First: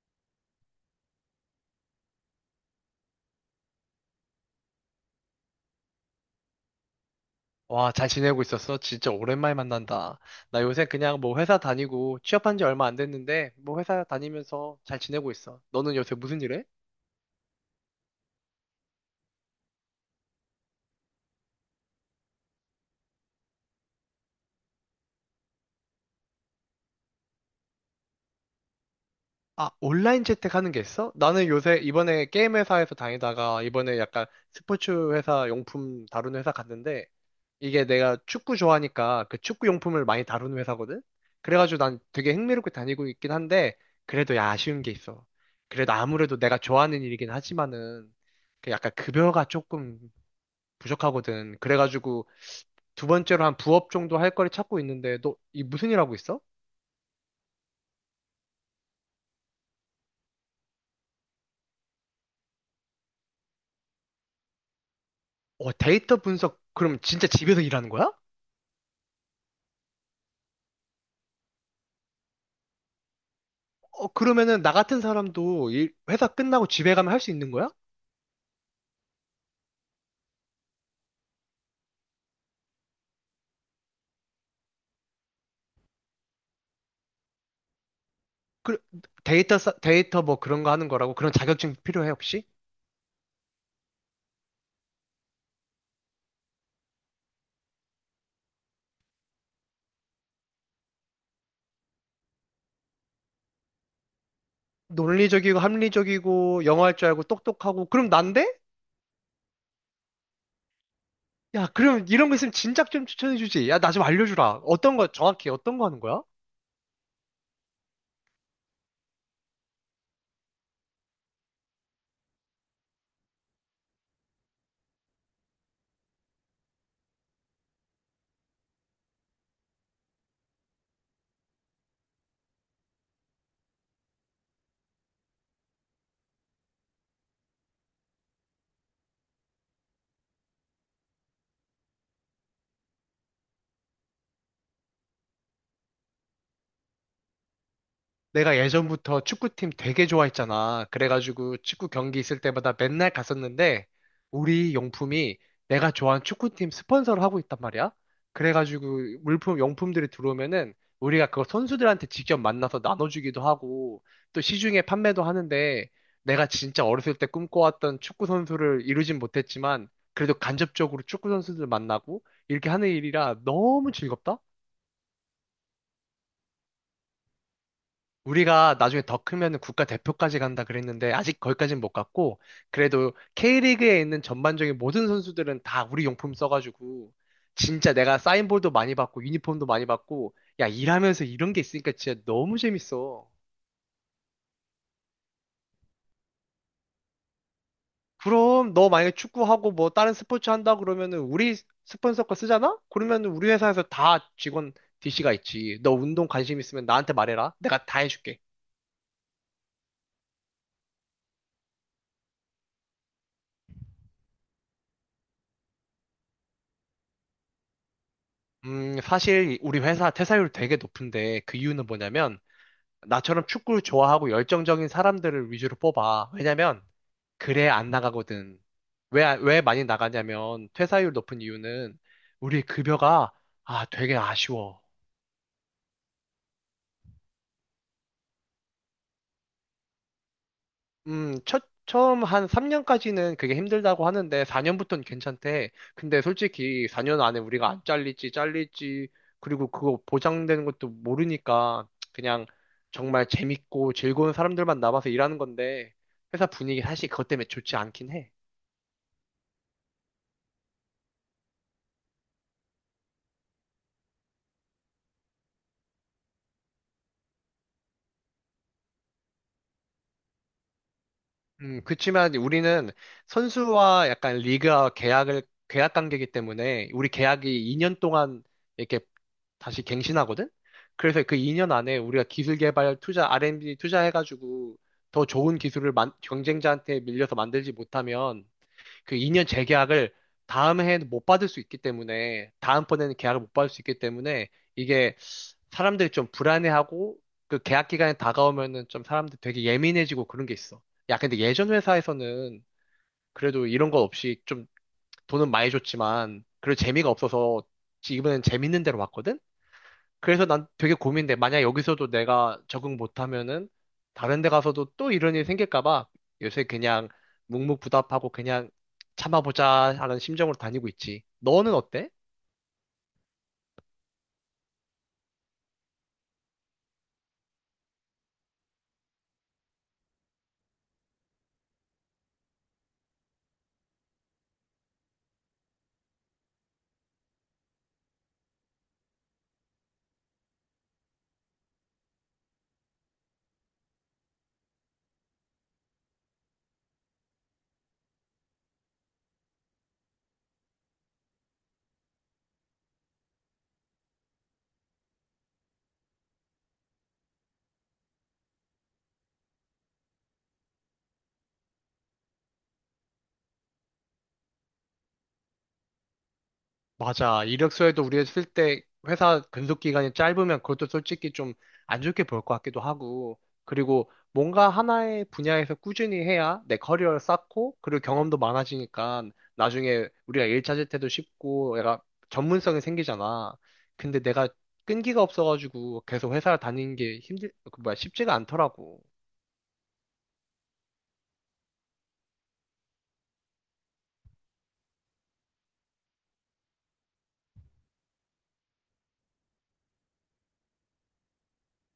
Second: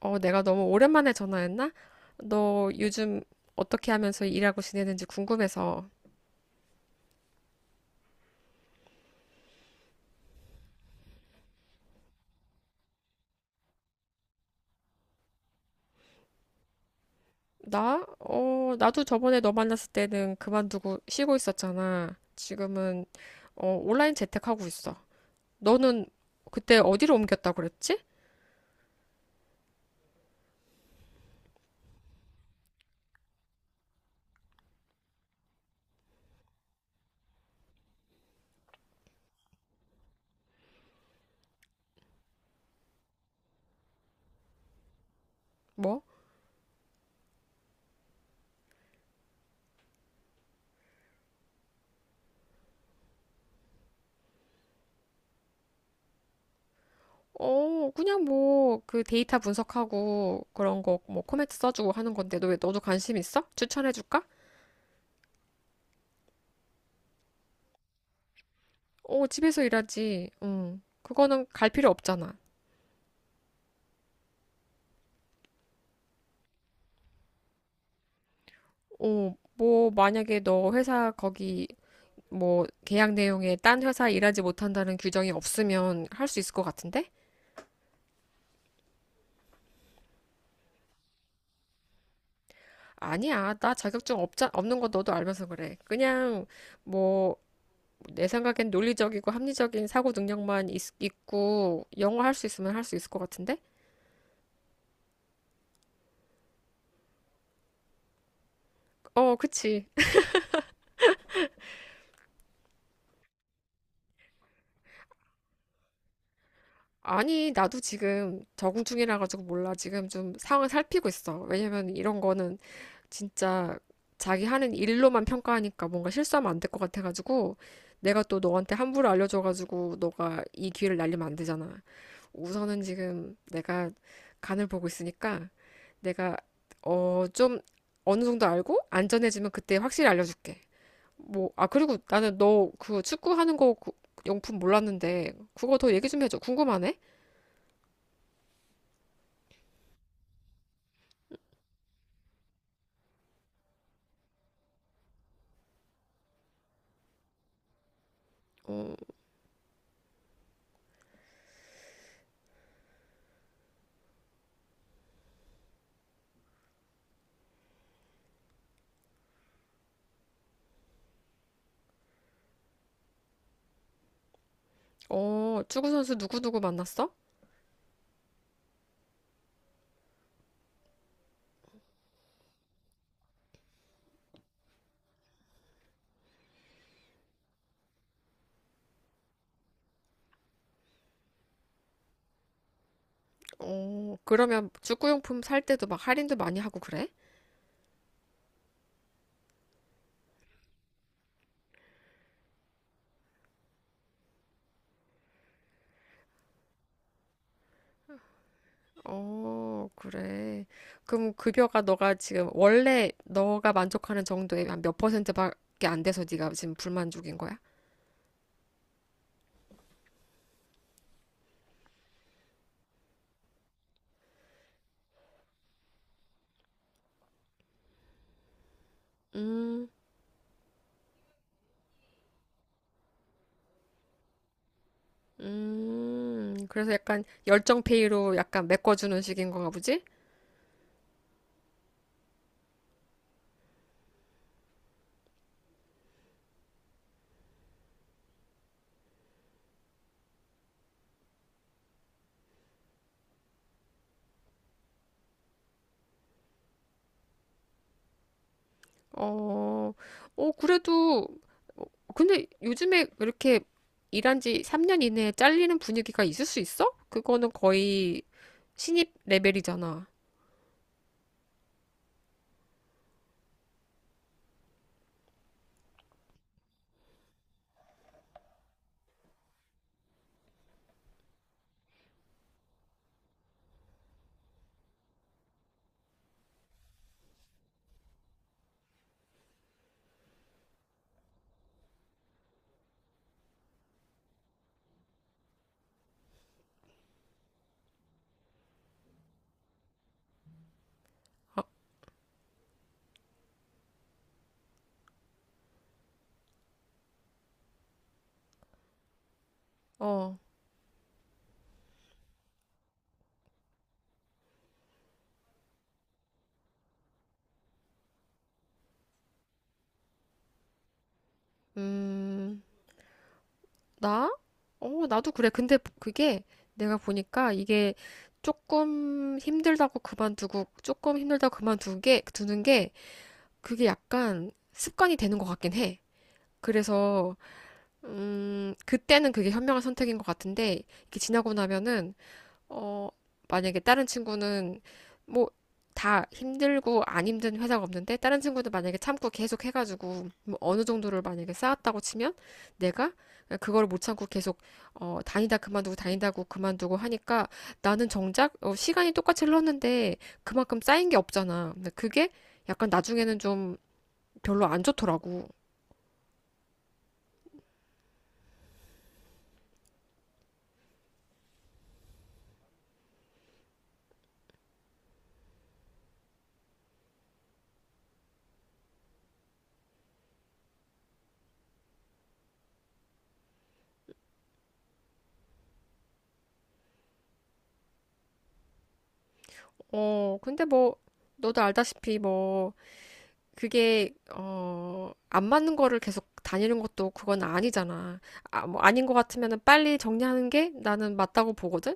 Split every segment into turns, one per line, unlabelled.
내가 너무 오랜만에 전화했나? 너 요즘 어떻게 하면서 일하고 지내는지 궁금해서.
와, 잘 지내고 있었어? 진짜 오랜만에 만난다. 나 요새 그냥 뭐 회사 다니고 취업한 지 얼마 안 됐는데 뭐 회사 다니면서 잘 지내고 있어. 너는 요새 무슨 일 해?
나? 나도 저번에 너 만났을 때는 그만두고 쉬고 있었잖아. 지금은 온라인 재택하고 있어. 너는 그때 어디로 옮겼다고 그랬지?
아, 온라인 재택하는 게 있어? 나는 요새 이번에 게임 회사에서 다니다가 이번에 약간 스포츠 회사 용품 다루는 회사 갔는데 이게 내가 축구 좋아하니까 그 축구 용품을 많이 다루는 회사거든? 그래가지고 난 되게 흥미롭게 다니고 있긴 한데 그래도 야, 아쉬운 게 있어. 그래도
뭐?
아무래도 내가 좋아하는 일이긴 하지만은 그 약간 급여가 조금 부족하거든. 그래가지고 두 번째로 한 부업 정도 할 거를 찾고 있는데 너 이 무슨 일 하고 있어?
그냥 뭐 그 데이터 분석하고 그런 거 뭐 코멘트 써주고 하는 건데 너 왜 너도 관심 있어? 추천해줄까?
어, 데이터 분석 그럼 진짜 집에서 일하는 거야?
집에서 일하지. 응. 그거는 갈 필요 없잖아.
어, 그러면은 나 같은 사람도 일, 회사 끝나고 집에 가면 할 수 있는 거야?
뭐, 만약에 너 회사 거기, 뭐, 계약 내용에 딴 회사 일하지 못한다는 규정이 없으면 할 수 있을 것 같은데?
그 데이터 뭐 그런 거 하는 거라고 그런 자격증 필요해 혹시?
아니야. 나 자격증 없는 거 너도 알면서 그래. 그냥, 뭐, 내 생각엔 논리적이고 합리적인 사고 능력만 있고, 영어 할 수 있으면 할 수 있을 것 같은데?
논리적이고 합리적이고 영어 할 줄 알고 똑똑하고 그럼 난데?
그치.
야, 그럼 이런 거 있으면 진작 좀 추천해 주지. 야, 나 좀 알려주라. 어떤 거 정확히 어떤 거 하는 거야?
아니, 나도 지금 적응 중이라 가지고 몰라. 지금 좀 상황 을 살피고 있어. 왜냐면 이런 거는 진짜 자기 하는 일로만 평가하니까 뭔가 실수하면 안될 것 같아가지고 내가 또 너한테 함부로 알려줘가지고 너가 이 기회를 날리면 안 되잖아. 우선은 지금 내가 간을 보고 있으니까 내가 좀 어느 정도 알고 안전해지면 그때 확실히 알려줄게. 뭐, 그리고 나는 너 그 축구하는 거 그 용품 몰랐는데 그거 더 얘기 좀 해줘. 궁금하네.
내가 예전부터 축구팀 되게 좋아했잖아. 그래가지고 축구 경기 있을 때마다 맨날 갔었는데 우리 용품이 내가 좋아하는 축구팀 스폰서를 하고 있단 말이야. 그래가지고
어,
물품, 용품들이 들어오면은 우리가 그걸 선수들한테 직접 만나서 나눠주기도 하고 또 시중에 판매도 하는데 내가 진짜 어렸을 때 꿈꿔왔던 축구 선수를 이루진 못했지만 그래도 간접적으로 축구 선수들 만나고 이렇게 하는 일이라 너무 즐겁다.
축구 선수 누구누구 만났어?
우리가 나중에 더 크면 국가 대표까지 간다 그랬는데 아직 거기까지는 못 갔고 그래도 K리그에 있는 전반적인 모든 선수들은 다 우리 용품 써가지고 진짜 내가 사인볼도 많이 받고 유니폼도 많이 받고 야 일하면서 이런 게 있으니까 진짜 너무 재밌어.
그러면 축구용품 살 때도 막 할인도 많이 하고 그래?
그럼 너 만약에 축구하고 뭐 다른 스포츠 한다 그러면은 우리 스폰서 거 쓰잖아? 그러면은 우리 회사에서 다 직원 DC가 있지. 너 운동 관심 있으면 나한테 말해라. 내가 다 해줄게.
어, 그래. 그럼 급여가 너가 지금 원래 너가 만족하는 정도의 한 몇 퍼센트밖에 안 돼서 네가 지금 불만족인 거야?
사실 우리 회사 퇴사율 되게 높은데 그 이유는 뭐냐면 나처럼 축구를 좋아하고 열정적인 사람들을 위주로 뽑아. 왜냐면, 그래 안 나가거든. 왜, 안- 왜 많이
음,
나가냐면, 퇴사율 높은 이유는 우리 급여가, 아, 되게 아쉬워.
그래서 약간 열정 페이로 약간 메꿔주는 식인 건가 보지?
처음 한 3년까지는 그게 힘들다고 하는데, 4년부터는 괜찮대. 근데 솔직히 4년 안에 우리가 안 잘릴지, 잘릴지, 그리고 그거 보장되는 것도 모르니까, 그냥 정말 재밌고 즐거운 사람들만 남아서 일하는 건데, 회사 분위기 사실 그것 때문에 좋지 않긴 해.
어, 그래도, 어, 근데 요즘에 이렇게 일한 지 3년 이내에 잘리는 분위기가 있을 수 있어? 그거는 거의 신입 레벨이잖아.
그치만 우리는 선수와 약간 리그와 계약을, 계약 관계이기 때문에 우리 계약이 2년 동안 이렇게 다시 갱신하거든? 그래서 그 2년 안에 우리가 기술 개발 투자, R&D 투자해가지고 더 좋은 경쟁자한테 밀려서 만들지 못하면 그 2년 재계약을 다음 해에는 못 받을 수 있기 때문에 다음번에는 계약을 못 받을 수 있기 때문에 이게 사람들이 좀 불안해하고 그 계약 기간이 다가오면은 좀 사람들 되게 예민해지고 그런 게 있어. 야, 근데
아,
예전 회사에서는 그래도 이런 거 없이 좀 돈은 많이 줬지만 그래도 재미가 없어서 이번엔 재밌는 데로 왔거든?
어,
그래서 난 되게 고민돼. 만약 여기서도 내가 적응 못하면은 다른 데 가서도 또 이런 일이 생길까 봐 요새 그냥 묵묵부답하고 그냥 참아보자 하는 심정으로 다니고 있지. 너는 어때?
음, 나? 나도 그래. 근데 그게 내가 보니까 이게 조금 힘들다고 그만두고, 조금 힘들다고 두는 게, 그게 약간 습관이 되는 것 같긴 해. 그래서 그때는 그게 현명한 선택인 것 같은데, 이게 지나고 나면은, 어, 만약에 다른 친구는, 뭐, 다 힘들고 안 힘든 회사가 없는데, 다른 친구도 만약에 참고 계속 해가지고, 뭐 어느 정도를 만약에 쌓았다고 치면, 내가 그걸 못 참고 계속, 다니다 그만두고 다니다고 그만두고 하니까, 나는 정작, 시간이 똑같이 흘렀는데, 그만큼 쌓인 게 없잖아. 근데 그게 약간 나중에는 좀 별로 안 좋더라고.
맞아. 이력서에도 우리가 쓸 때 회사 근속 기간이 짧으면 그것도 솔직히 좀 안 좋게 볼 것 같기도 하고, 그리고 뭔가 하나의 분야에서 꾸준히 해야 내 커리어를 쌓고, 그리고 경험도 많아지니까 나중에 우리가 일 찾을 때도 쉽고, 내가 전문성이 생기잖아. 근데 내가 끈기가 없어가지고 계속 회사를 다니는 게 힘들, 그 뭐야, 쉽지가 않더라고.
근데 뭐, 너도 알다시피 뭐, 그게 안 맞는 거를 계속 다니는 것도 그건 아니잖아. 뭐 아닌 것 같으면은 빨리 정리하는 게 나는 맞다고 보거든.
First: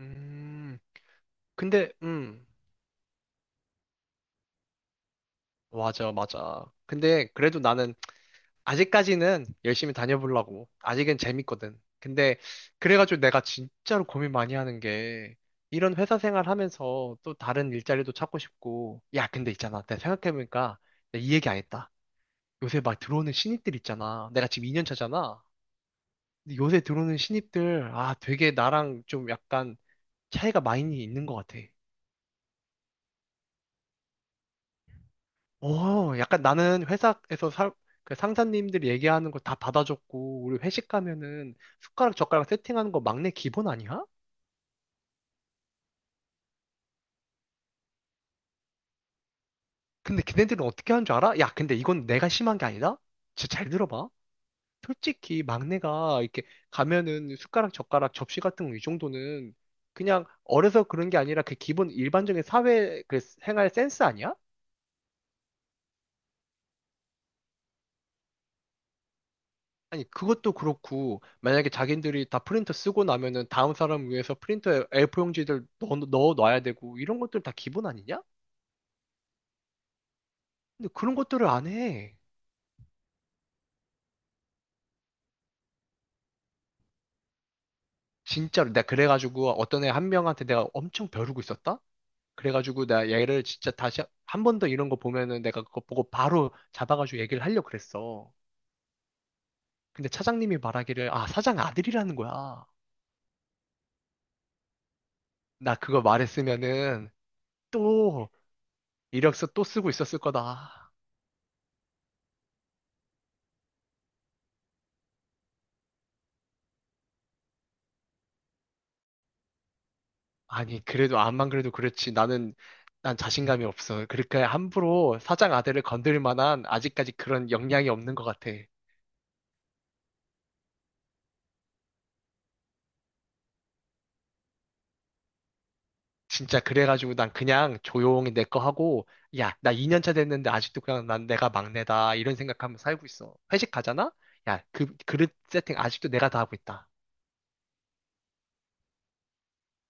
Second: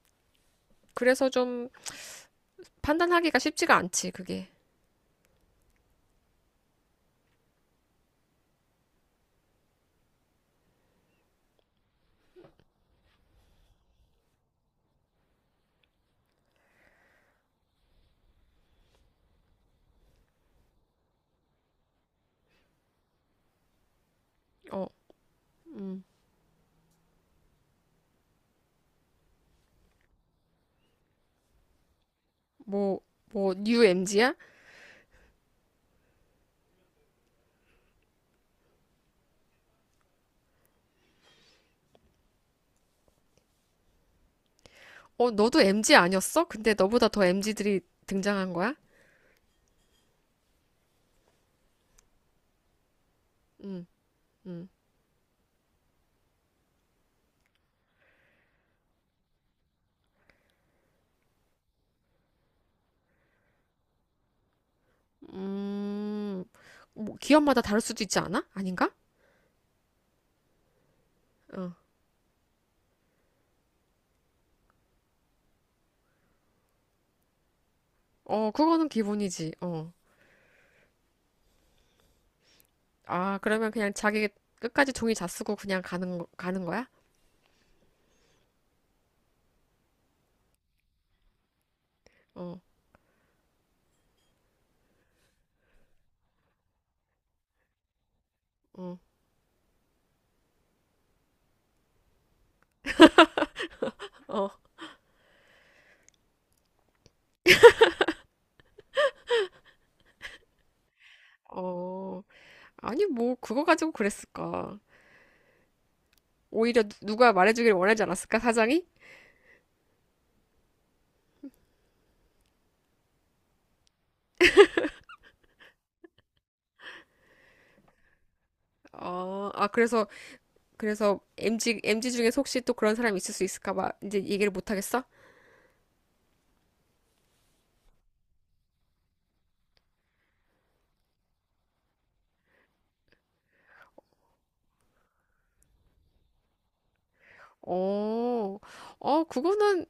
음,
그래서 좀
근데, 음,
판단하기가 쉽지가 않지, 그게.
맞아, 맞아. 근데 그래도 나는 아직까지는 열심히 다녀보려고. 아직은 재밌거든. 근데 그래가지고 내가 진짜로 고민 많이 하는 게 이런 회사 생활 하면서 또 다른 일자리도 찾고 싶고. 야, 근데 있잖아. 내가 생각해보니까 내가 이 얘기 안 했다. 요새 막 들어오는 신입들 있잖아. 내가 지금 2년
어,
차잖아. 근데 요새 들어오는 신입들, 아, 되게 나랑 좀 약간 차이가 많이 있는 것 같아.
뭐, 뭐, 뉴 MG야?
어, 약간 나는 그 상사님들이 얘기하는 거 다 받아줬고, 우리 회식 가면은 숟가락 젓가락 세팅하는 거 막내 기본 아니야?
너도 MG 아니었어? 근데 너보다 더 MG들이 등장한 거야?
근데 걔네들은 어떻게 하는 줄 알아? 야, 근데 이건 내가 심한 게 아니다? 진짜 잘
음,
들어봐.
응
솔직히 막내가 이렇게 가면은 숟가락 젓가락 접시 같은 거 이 정도는 그냥 어려서 그런 게 아니라 그 기본 일반적인 사회 그 생활 센스 아니야?
음, 뭐, 기업마다 다를 수도 있지 않아? 아닌가?
아니, 그것도 그렇고,
어,
만약에 자기들이 다 프린터 쓰고 나면은 다음 사람 위해서 프린터에 A4용지들 넣어 놔야 되고, 이런 것들 다 기본 아니냐?
어, 그거는 기본이지. 어.
근데 그런 것들을 안 해.
그러면 그냥 자기 끝까지 종이 다 쓰고 그냥 가는 거야?
진짜로. 내가 그래가지고 어떤 애 한 명한테 내가 엄청 벼르고 있었다?
어.
그래가지고 내가 얘를 진짜 다시 한 번 더 이런 거 보면은 내가 그거 보고 바로 잡아가지고 얘기를 하려고 그랬어.
어.
근데 차장님이 말하기를, 아, 사장 아들이라는 거야.
어,
나 그거 말했으면은 또 이력서 또 쓰고 있었을 거다.
어, 아니, 뭐, 그거 가지고 그랬을까. 오히려 누가 말해주길 원하지 않았을까, 사장이?
아니, 그래도 암만 그래도 그렇지. 난 자신감이 없어. 그러니까 함부로 사장 아들을 건들 만한 아직까지 그런 역량이 없는 것 같아.
어, 아, 그래서, 그래서, MG, MG 중에 혹시 또 그런 사람이 있을 수 있을까 봐, 이제 얘기를 못 하겠어?
진짜 그래가지고 난 그냥 조용히 내 거 하고, 야, 나 2년 차 됐는데 아직도 그냥 난 내가 막내다. 이런 생각하면서 살고 있어. 회식 가잖아? 야, 그, 그릇 세팅 아직도 내가 다 하고 있다.
어, 어,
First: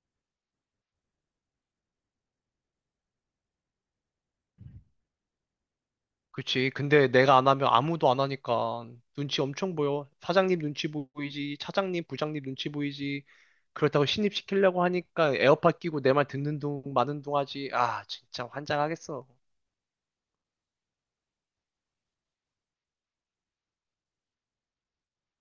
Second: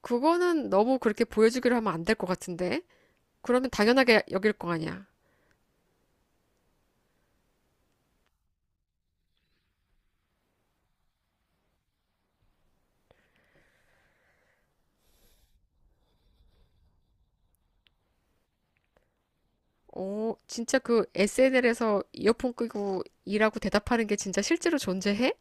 그거는 너무 그렇게 보여주기로 하면 안 될 것 같은데? 그러면 당연하게 여길 거 아니야.
그치. 근데 내가 안 하면 아무도 안 하니까 눈치 엄청 보여. 사장님 눈치 보이지. 차장님, 부장님 눈치 보이지. 그렇다고 신입시키려고 하니까 에어팟 끼고 내 말 듣는 둥 마는 둥 하지. 아, 진짜 환장하겠어.
진짜 그 SNL에서 이어폰 끄고 일하고 대답하는 게 진짜 실제로 존재해?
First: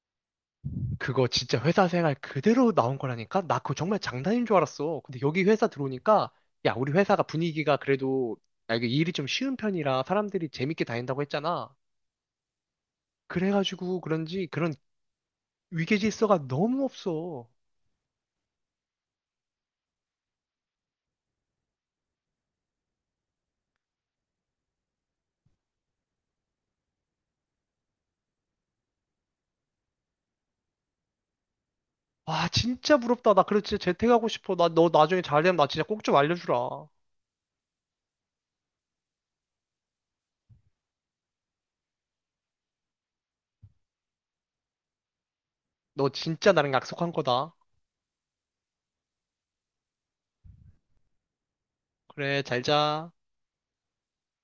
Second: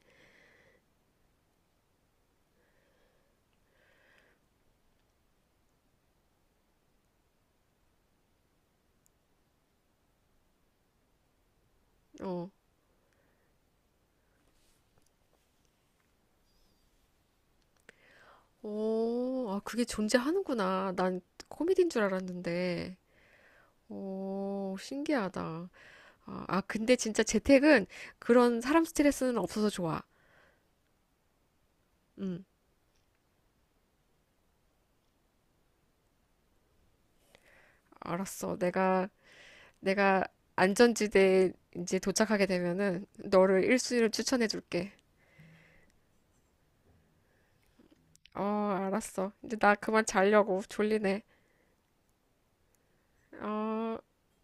그거 진짜 회사 생활 그대로 나온 거라니까? 나 그거 정말 장난인 줄 알았어. 근데 여기 회사 들어오니까, 야, 우리 회사가 분위기가 그래도, 아, 이게 일이 좀 쉬운 편이라 사람들이 재밌게 다닌다고 했잖아.
어,
그래가지고 그런지 그런 위계질서가 너무 없어.
오, 아, 그게 존재하는구나. 난 코미디인 줄 알았는데. 오, 신기하다. 아, 아, 근데 진짜 재택은 그런 사람 스트레스는 없어서 좋아. 응,
와, 진짜 부럽다. 나 그래 진짜 재택하고 싶어. 나 너 나중에 잘 되면 나 진짜 꼭 좀 알려주라.
알았어. 내가 안전지대에 이제 도착하게 되면은 너를 1순위로 추천해 줄게.
너 진짜 나랑 약속한 거다.
어, 알았어. 이제 나 그만 자려고. 졸리네.
그래, 잘 자.
어.